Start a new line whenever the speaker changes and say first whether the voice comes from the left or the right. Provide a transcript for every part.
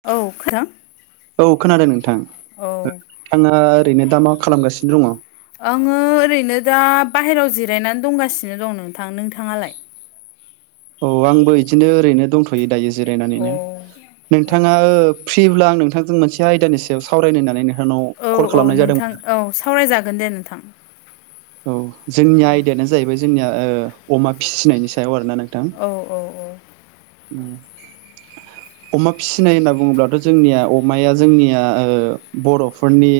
left: औ खोनादों
right: औ खोनादों नोंथां
left: औ
right: नोंथांङा ओरैनो दा मा खालामगासिनो दंङ'
left: आंङो ओरैनो दा बाहेरायाव जिरायनानै दंगासिनो दं नोंथां नोंथांङालाय
right: औ आंबो इदिनो ओरैनो दंथ'यो दायो
left: अ
right: जिरायनानैनो
left: औ
right: नोंथांङा ओ फ्रिब्ला आं नोंथांजों मोनसे आयदानि सायाव सावरायनो होनानैनो
left: औ औ नोंथां औ सावरायजागोन दे नोंथां
right: औ जोंनि आयदायानो जाहैबाय जोंनिया ओ अमा फिसिनायनि सायाव आरोना नों
left: औ औ औ
right: [unintelligible] अमा फिसिनाय होनना बुङोब्लाथ' जोंनिया अमाया जोंनिया ओ बर'फोरनि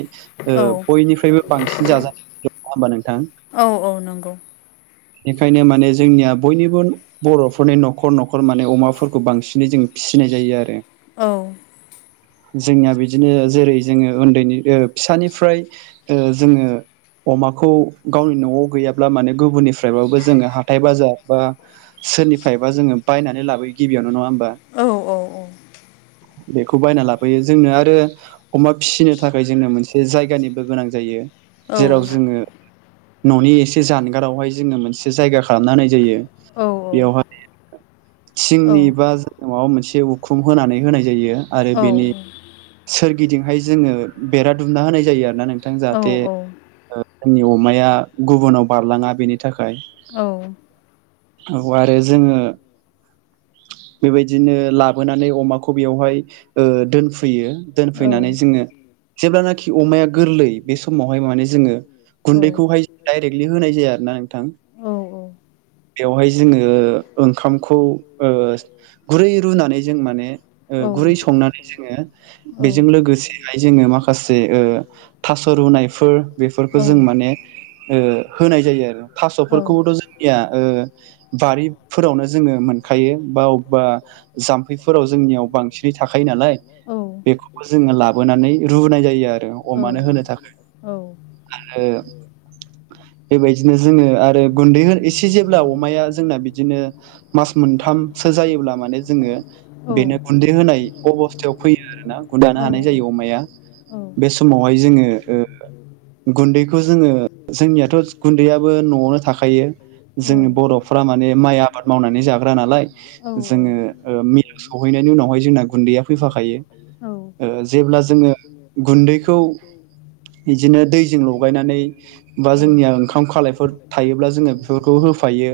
left: औ
right: ओ बयनिफ्रायबो बांसिन जाजानाय [unintelligible]
left: औ औ नंगौ
right: बेखायनो माने जोंनिया बयनिबो बर'फोरनि न'खर न'खर माने अमाफोरखौ बांसिनै जों फिसिनाय जायो आरो
left: औ
right: जोंनिया बिदिनो जेरै जोंङो उन्दैनि फिसानिफ्राय ओ जोंङो अमाखौ गावनि न'आव गैयाब्ला माने गुबुननि बाबो जोंङो हाथायाइ बाजार बा सोरनिफ्रायबा जोंङो बायनानै लाबोयो गिबियावनो नंङा होमबा
left: औ औ
right: बेखौ बायना लाबोयो जोंनो आरो अमा फिसिनो थाखाय जोंनो मोनसे जायगानिबो गोनां जायो
left: औ
right: जेराव जोंङो। न'नि एसे जानगारावहाय जोनो मोनसे जायगा खालामना होननाय जायो
left: औ औ
right: बेयावहाय
left: औ
right: थिंनि बा न'आव मोनसे उखुम होनानै होनाय जायो आरो
left: औ औ
right: बेनि सोरगिदिंहाय जोंङो बेरा दुमना होनाय जायो आरो ना नोंथां जाहाथे जोंनि अमाया गुबुनाव बारलांङा बेनि थाखाय
left: औ
right: औ आरो जोङो बेबायदिनो लाबोनानै अमाखौ बेवहाय दोनफैयो दोनफैनानै जोङो जेब्लानाखि अमाया गोरलै बे समावहाय माने जोङो गुन्दैखौहाय डायरेक्टलि होनाय जाया आरो ना नोंथां बेवहाय जोङो ओंखामखौ गुरै रुनानै जों माने गुरै संनानै जोङो बेजों लोगोसेहाय जोङो माखासे थास' रुनायफोर बेफोरखौ जों
left: औ
right: माने होनाय जायो आरो
left: औ
right: थास'फोरखौबोथ' जोंनिया बारिफोरावनो जोङो मोनखायो बा अबबा जाम्फैफोराव जोंनियाव बांसिनै थाखायो नालाय बेखौबो जोङो लाबोनानै रुनाय जायो आरो अमानो होनो थाखाय आरो बे बायदिनो जोङो आरो गुन्दैहोन एसे जेब्ला अमाया जोंना बिदिनो मास मोनथामसो जायोब्ला माने जोङो बेनो गुन्दै होनाय अबस्थायाव फैयो आरो ना गुन्दानो हानाय जायो अमाया बे समावहाय जोङो गुन्दैखौ जोङो जोंनियाथ' गुन्दैया बो न'आवनो थाखायो जोंनि बर'फ माने माइ आबाद मावनानै जाग्रा नालाय जोङो ओ मिल सौहैनायनि उनावहाय जोंना गुन्दैया फैफाखायो। ओ जेब्ला जोङो गुन्दैखौ बिदिनो दैजों लगायनानै बा जोंनिया ओंखाम खालाय फोर थायोब्ला जोङो बेफोरखौ होफायो।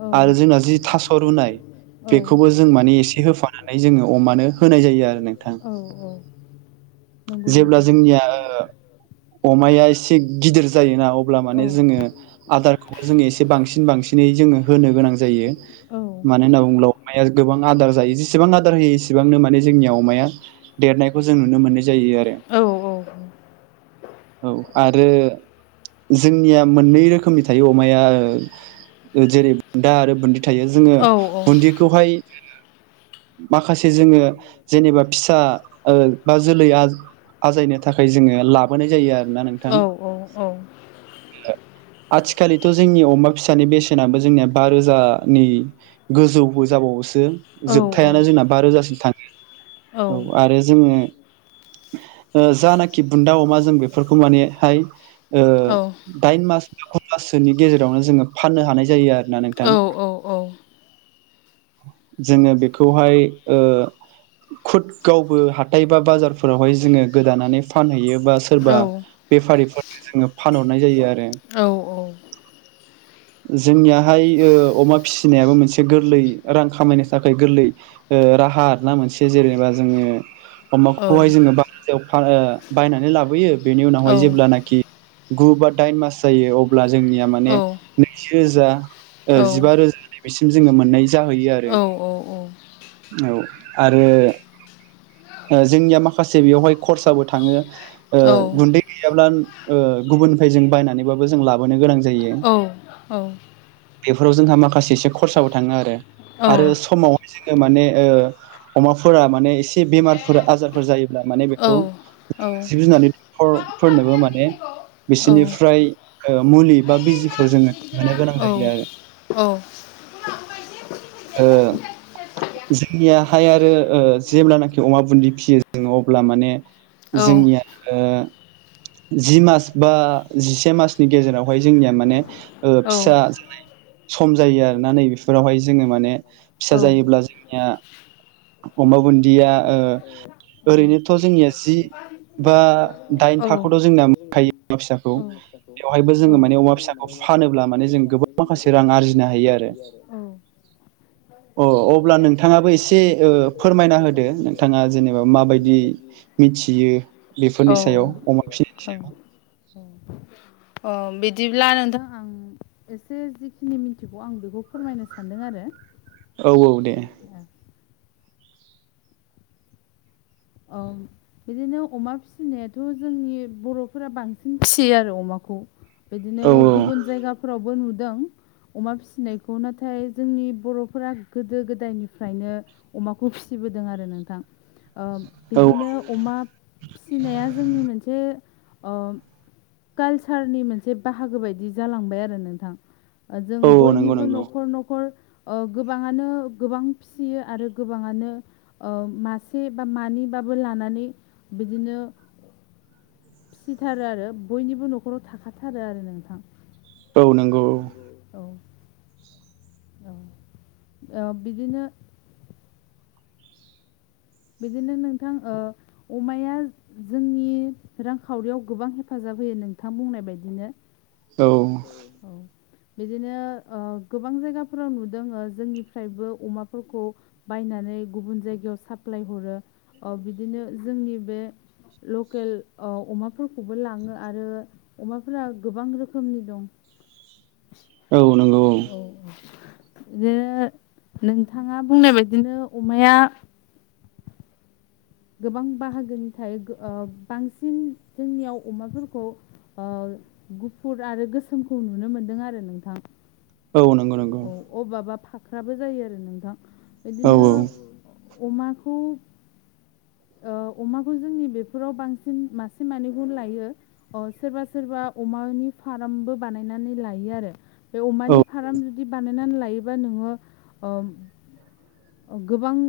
left: औ
right: आरो जोंना जि थास' रुनाय
left: औ
right: बेखौबो जों माने एसे होफानानै जोङो अमानो होनाय जायो आरो नोंथां
left: आरो औ नंगौ
right: जेब्ला
left: नोंथां
right: जोंनिया ओ अमाया एसे गिदिर जायोना अब्ला
left: औ
right: माने जोङो आदारखौ जोङो एसे बांसिन बांसिनै जोङो होनो गोनां जायो।
left: औ
right: मानो होनना बुङोब्ला अमाया गोबां आदार जायो जेसेबां आदार होयो एसेबांनो माने जोंनियाव अमाया देरनायखौ जों नुनो मोननाय जायो आरो
left: औ
right: औ आरो जोंनिया मोननै रोख खोमनि थायो अमाया ओ जेरै बुन्दा आरो बुन्दि थायो जोङो
left: औ औ
right: बुन्दिखौहाय जोङो माखासे जोङो जेनेबा फिसा ओ बा जोलै आज आजायनो थाखाय जोङो लाबोनाय जायो आरो
left: औ औ औ
right: आथिखालिथ' जोंनि अमा फिसानि बेसेनाबो जोंनिया बा रोजानि गोजौबो जाबावबायसो दो जोबथायानो जोंना बा रोजासिम थाङो औ आरो जोङो ओ जानाखि बुन्दा अमा जों बेफोरखौ मानेहाय ओ दाइन मास बा गु माससोनि गेजेरावनो जोङो फाननो हानाय जायो आरो
left: औ औ औ
right: जोङो बेखौहाय ओ खुद गावबो हाथाइ बा बाजार फोरावहाय जोङो गोदानानै फानहैयोबा सोरबा बेफारिफोरनो जोङो फानहरनाय जायो आरो
left: औ औ
right: जोंनियाहाय ओ अमा फिसिनायाबो मोनसे गोरलै रां खामायनो थाखाय गोरलै ओ राहा आरो ना मोनसे जेनेबा जोङो
left: औ
right: अमाखौहाय जोङो बारोजायाव बा ओ बायनानै लाबोयो बेनि उनावहाय जेब्लानाखि गु बा दाइन मास जायो अब्ला जोंनिया माने नैजि रोजा ओ जिबा रोजा बेसिम जोङो मोननाय जाहैयो आरो औ आरो ओ जोंनिया माखासे बेयावहाय खरसाबो थाङो ओ गुन्दै गैयाब्ला ओ गुबुननिफ्राय जों बायनानैबाबो जों लाबोनो गोनां जायो।
left: औ।
right: बेफोराव जोंहा माखासे एसे खरसाबो थाङो आरो। आरो समावहाय जोङो माने ओ अमाफोरा माने एसे बेमारफोर आजारफोर जायोब्ला माने बेखौ जिब जुनारनि फर
left: औ
right: फोरनोबो माने
left: औ
right: बिसिनिफ्राय ओ मुलि बा
left: ओइ
right: बिजिखौ
left: लारु
right: जोङो
left: गिदिर गिदिरा
right: होनो गोनां
left: औ
right: जायो आरो।
left: औ। लाबोबा एसे खुथि
right: ओ
left: खुथियानो फिसा फिसा फिसा गैया
right: जोंनिया हाय आरो ओ जेब्लाना अमा बुन्दि फियो जोङो अब्ला माने
left: औ
right: जोंनिया ओ जि मास बा जिसे मासनि गेजेरावहाय जोंनिया माने ओ
left: औ
right: फिसा जानाय सम जायो आरोना नै बेफोरावहाय जोङो माने फिसा जायोब्ला जोंनिया अमा बुन्दिया ओ ओरैनोथ' जोंनिया जि
left: औ।
right: बा दाइन थाखौथ' जोंना मोनखायो फिसाखौ। बेवहायबो जोङो माने अमा फिसाखौ फानोब्ला माने जों गोबां माखासे रां आरजिनो हायो आरो। अ अब्ला नोंथाङाबो एसे ओ फोरमायना होदो नों बिथाङा जेनेबा माबायदि मिथियो बेफोरनि सायाव अमा फिनायनि सायाव?
left: अ बिदिब्ला नोंथां आं एसे जिखिनि मिथिगौ आं बेखौ फोरमायनो सानदों आरो।
right: औ औ दे
left: ओं। बिदिनो अमा फिसिनायाथ' जोंनि बर'फोरा बांसिन फिसियो आरो अमाखौ। बिदिनो
right: औ
left: गुबुन जायगाफोरावबो नुदों। अमा फिसिनायखौ नाथाय जोंनि बर'फोरा गोदो गोदायनिफ्रायनो अमाखौ फिसिबोदों आरो नोंथां। ओ
right: औ
left: बिदिनो अमा फिनाया जोंनि मोनसे ओ कालसारनि मोनसे बाहागो बायदि जालांबाय आरो नोंथां। जों
right: औ औ नंगौ
left: बयनिबो
right: नंगौ
left: न'खर-न'खर ओ गोबाङानो गोबां फिसियो आरो गोबाङानो ओ मासे बा मानै बाबो लानानै बिदिनो फिसिथारो आरो बयनिबो न'खराव थाखाथारो आरो नोंथां औ नंगौ। औ। औ ओ बिदिनो बिदिनो नोंथां ओ अमाया जोंनि रांखावरियाव गोबां हेफाजाब होयो नोंथां बुंनाय बायदिनो।
right: औ।
left: औ बिदिनो ओ गोबां जायगाफोराव नुदों जोंनिफ्रायबो अमाफोरखौ बायनानै गुबुन जायगायाव साप्लाय हरो ओ बिदिनो जोंनि बे लकेल अ अमाफोरखौबो लाङो आरो अमाफोरा गोबां रोखोमनि दं।
right: औ नंगौ
left: औ-औ। इदिनो नोंथाङा बुंनाय बायदिनो अमाया गोबां बाहागोनि थायो ओ बांसिन जोंनियाव अमाफोरखौ ओ गुफुर आरो गोसोमखौ नुनो मोनदों आरो नोंथां।
right: औ औ नंगौ नंगौ
left: औ अबबा फाख्राबो जायो आरो नोंथां
right: औ
left: बिदिनो
right: औ
left: अमाखौ ओ अमाखौ जोंनि बेफोराव बांसिन मासे मानैखौ लायो। अ सोरबा सोरबा अमानि फारामबो बानायनानै लायो आरो। बे अमानि
right: औ
left: फाराम जुदि बानायनानै लायोबा नोङो ओम अ गोबां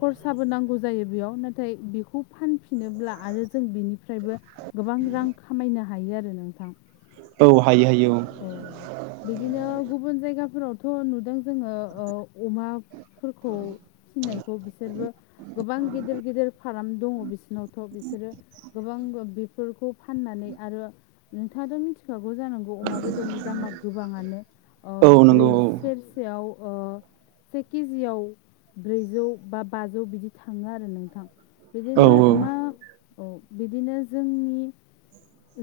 left: खरसाबो नांगौ जायो बेयाव नाथाय बेखौ फानफिनोब्ला आरो जों बेनिफ्रायबो गोबां रां खामायनो हायो आरो नोंथां
right: औ हायो हायो
left: [unintelligible] औ बेदिनो गुबुन जायगाफोरावथ' नुदों जोङो ओ अमा फोरखौ फिनायखौ बिसोरबो गोबां गिदिर गिदिर फाराम दङ' बिसिनावथ' बिसोरो गोबांबो बेफोरखौ फाननानै आरो नोंथाङाथ' मिनथिखागौ जानांगौ अमा बेदरनि दामा गोबाङानो ओ
right: औ औ नंगौ
left: ब्रैज
right: औ
left: सेरसेयाव ओ से केजियाव ब्रैजौ बा बाजौ बिदि थाङो आरो नोंथां। बिदिनो
right: औ औ
left: अमा औ बिदिनो जोंनि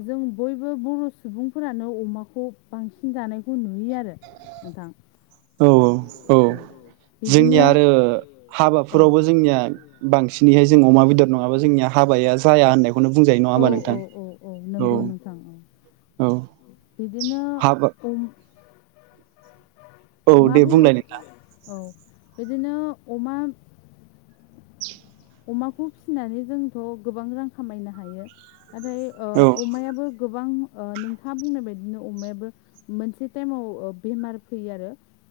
left: जों बयबो बर' सुबुंफोरानो अमाखौ बांसिन जानायखौ नुयो आरो। नोंथां
right: औ औ औ
left: बिदिनो
right: जोंनिया आरो
left: औ
right: हाबाफोरावबो जोंनिया बांसिनैहाय जों अमा बेदर नङाबा जोंनि हाबाया जाया होननायखौनो बुंजायो नङा
left: औ
right: होमबा
left: औ
right: नोंथां?
left: औ औ नोंगौ नोंथां
right: औ
left: बिदिनो
right: हाबा
left: अम
right: औ
left: मा
right: दे
left: बुंनो
right: बुंलाय नोंथां
left: औ बिदिनो अमा अमाखौ फिसिनानै जोंथ' गोबां रां खामायनो हायो। नाथाय ओ
right: औ
left: अमायाबो गोबां ओ नोंथाङा बुंनाय बायदिनो अमायाबो मोनसे टाइमाव ओ बेमार फैयो आरो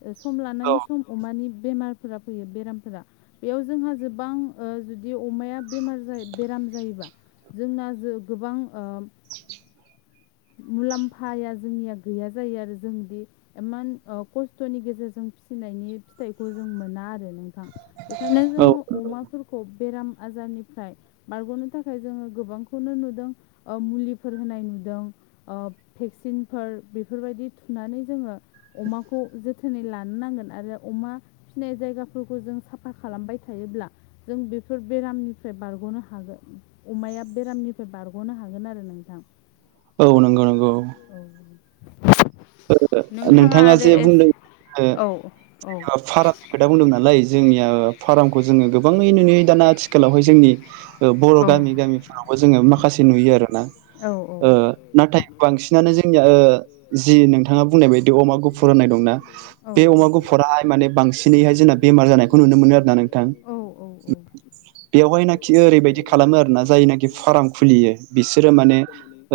left: ओ सम लानानै सम अमानि बेमारफोरा फैयो बेरामफोरा बेयाव जोंहा जोबां ओ जुदि अमाया बेमार जायो बेराम जायोबा जोंना जो गोबां ओम मुलाम्फाया जोंनिया गैया जायो आरो जोंदि एमान ओ खस्थ'नि गेजेरजों फिसिनायनि फिथाइखौ जों मोना आरो नों थां बेखायनो
right: औ
left: जोङो अमाफोरखौ बेराम आजारनिफ्राय बारग'नो थाखाय जोङो गोबांखौनो नुदों ओ मुलिफोर होनाय नुदों ओ भेक्सिनफोर बेफोरबायदि थुनानै जोङो अमाखौ जोथोनै लानो नांगोन आरो अमा फिनाय जायगाफोरखौ जों साफा खालामबाय थायोब्ला जों बेफोर बेरामनिफ्राय बारग'नो हागो अमाया बेरामनिफ्राय बारग'नो हागोन आरो नोंथां।
right: औ नंगौ नंगौ।
left: औ।
right: ओ नोंथाङा
left: आरो
right: जे
left: एस
right: बुंदों ओ
left: औ औ
right: [unintelligible] खोथा बुंदोंमोन नालाय जोंनिया फारामखौ जोङो गोबाङै नुनै दाना आथिखालावहाय जोंनि ओ बर'
left: औ
right: गामि गामिफोरावबो जोङो माखासे नुयो आरोना
left: औ
right: ओ नाथाय बांसिनानो जोंनिया ओ जि नोंथाङा बुंनाय बायदि अमा गुफुर होननाय दंना
left: औ
right: बे अमा गुफुराहाय माने बांसिनैहाय जोंना बेमार जानायखौ नुनो मोनो आरोना नोंथां।
left: नोंथां
right: [unintelligible] बेवहायनाखि ओरैबायदि खालामो आरोना जायनाखि फार्म खुलियो बिसोरो माने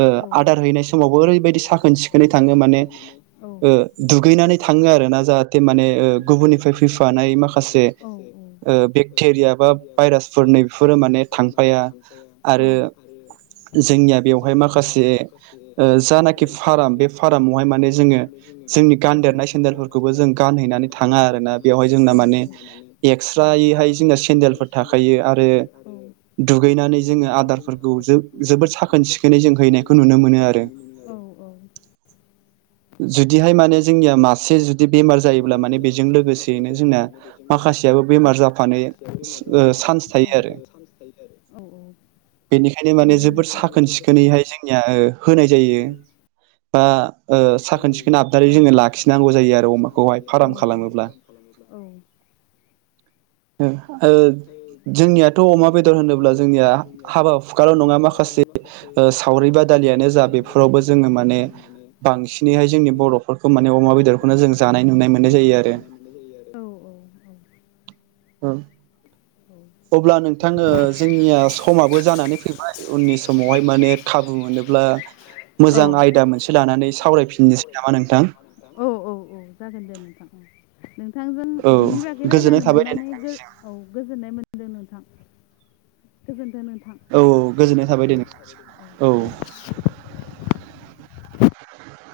right: ओ आदार हैनाय समावबो ओरैबायदि साखोन- सिखोनै थां [unintelligible] माने
left: औ
right: ओ
left: ओ
right: दुगैनानै थाङो आ रोना जाहाथे माने ओ गुबुननिफाय फैफानाय माखासे ओ बेक्थेरिया बा बाइरास
left: भाइरासफोर नैफोरो माने थांफाया औ
right: आरो
left: आरो
right: जोंनिया बेवहाय माखासे ओ जानाकि फाराम बेफ फारामावहाय माने जोङो जोंनि गानदेरनाय सेन्देलफोरखौ खौबो जों गानहैनानै थाङो आरोना बेवहाय जोंना माने एक्स्रायैहाय जोंना सेन्देलफोर
left: सेन्देलफोर थाखायो आरो
right: दुगैनानै जोङो आदारफोरखौ जोबोद साखोन सिखोनै जों हैनायखौ नुनो मोनो आरो।
left: औ औ
right: जुदिहाय माने जोंनिया मासे जुदि बेमार जायोब्ला माने बेजों लोगोसेयैनो जोंना माखासेयाबो बेमार जाफानो
left: [unintelligible]
right: ओ
left: बेमार जाफानो
right: थायो आरो
left: चान्स थायो आरो औ -औ
right: बेनिखायनो माने जोबोद साखोन सिखोनैहाय जों होनाय जायो बा ओ साखोन - सिखोन आ दारै जोङो लाखिनांगौ जायो आरो अमाखौहाय फार्म खालामोब्ला। [inaudible] ओ जोंनियाथ' अमा बेदर होनोब्ला जोंनिया हाबा हुखााल' नङा माखासे ओ‌ सावरि बादालियानो जा बेफोरावबो जोङो माने बांसिनैहाय जोंनि बर'फोरखौ माने अमा बेदरखौनो जों जानाय नुनाय मोननाय जायो आरो।
left: आरो
right: औ। अब्ला नोंथाङो जोंनिया समाबो जानानै फैबाय उननि समावहाय माने खाबु मोनोब्ला
left: औ
right: मोजां आयदा मोनसे लानानै सावरायफिननोसै नामा नोंथां।
left: औ- औ- औ जागोन दे नोंथां औ। नोंथांजों
right: औ
left: बिनि बागै
right: गोजोननाय
left: राय्लायनो
right: थाबाय दे
left: मोननानै औ गोजोननाय मोनदों नोंथां। गोजोन्थो नोंथां।
right: औ -औ गोजोननाय थाबाय दे औ।
left: [inaudible]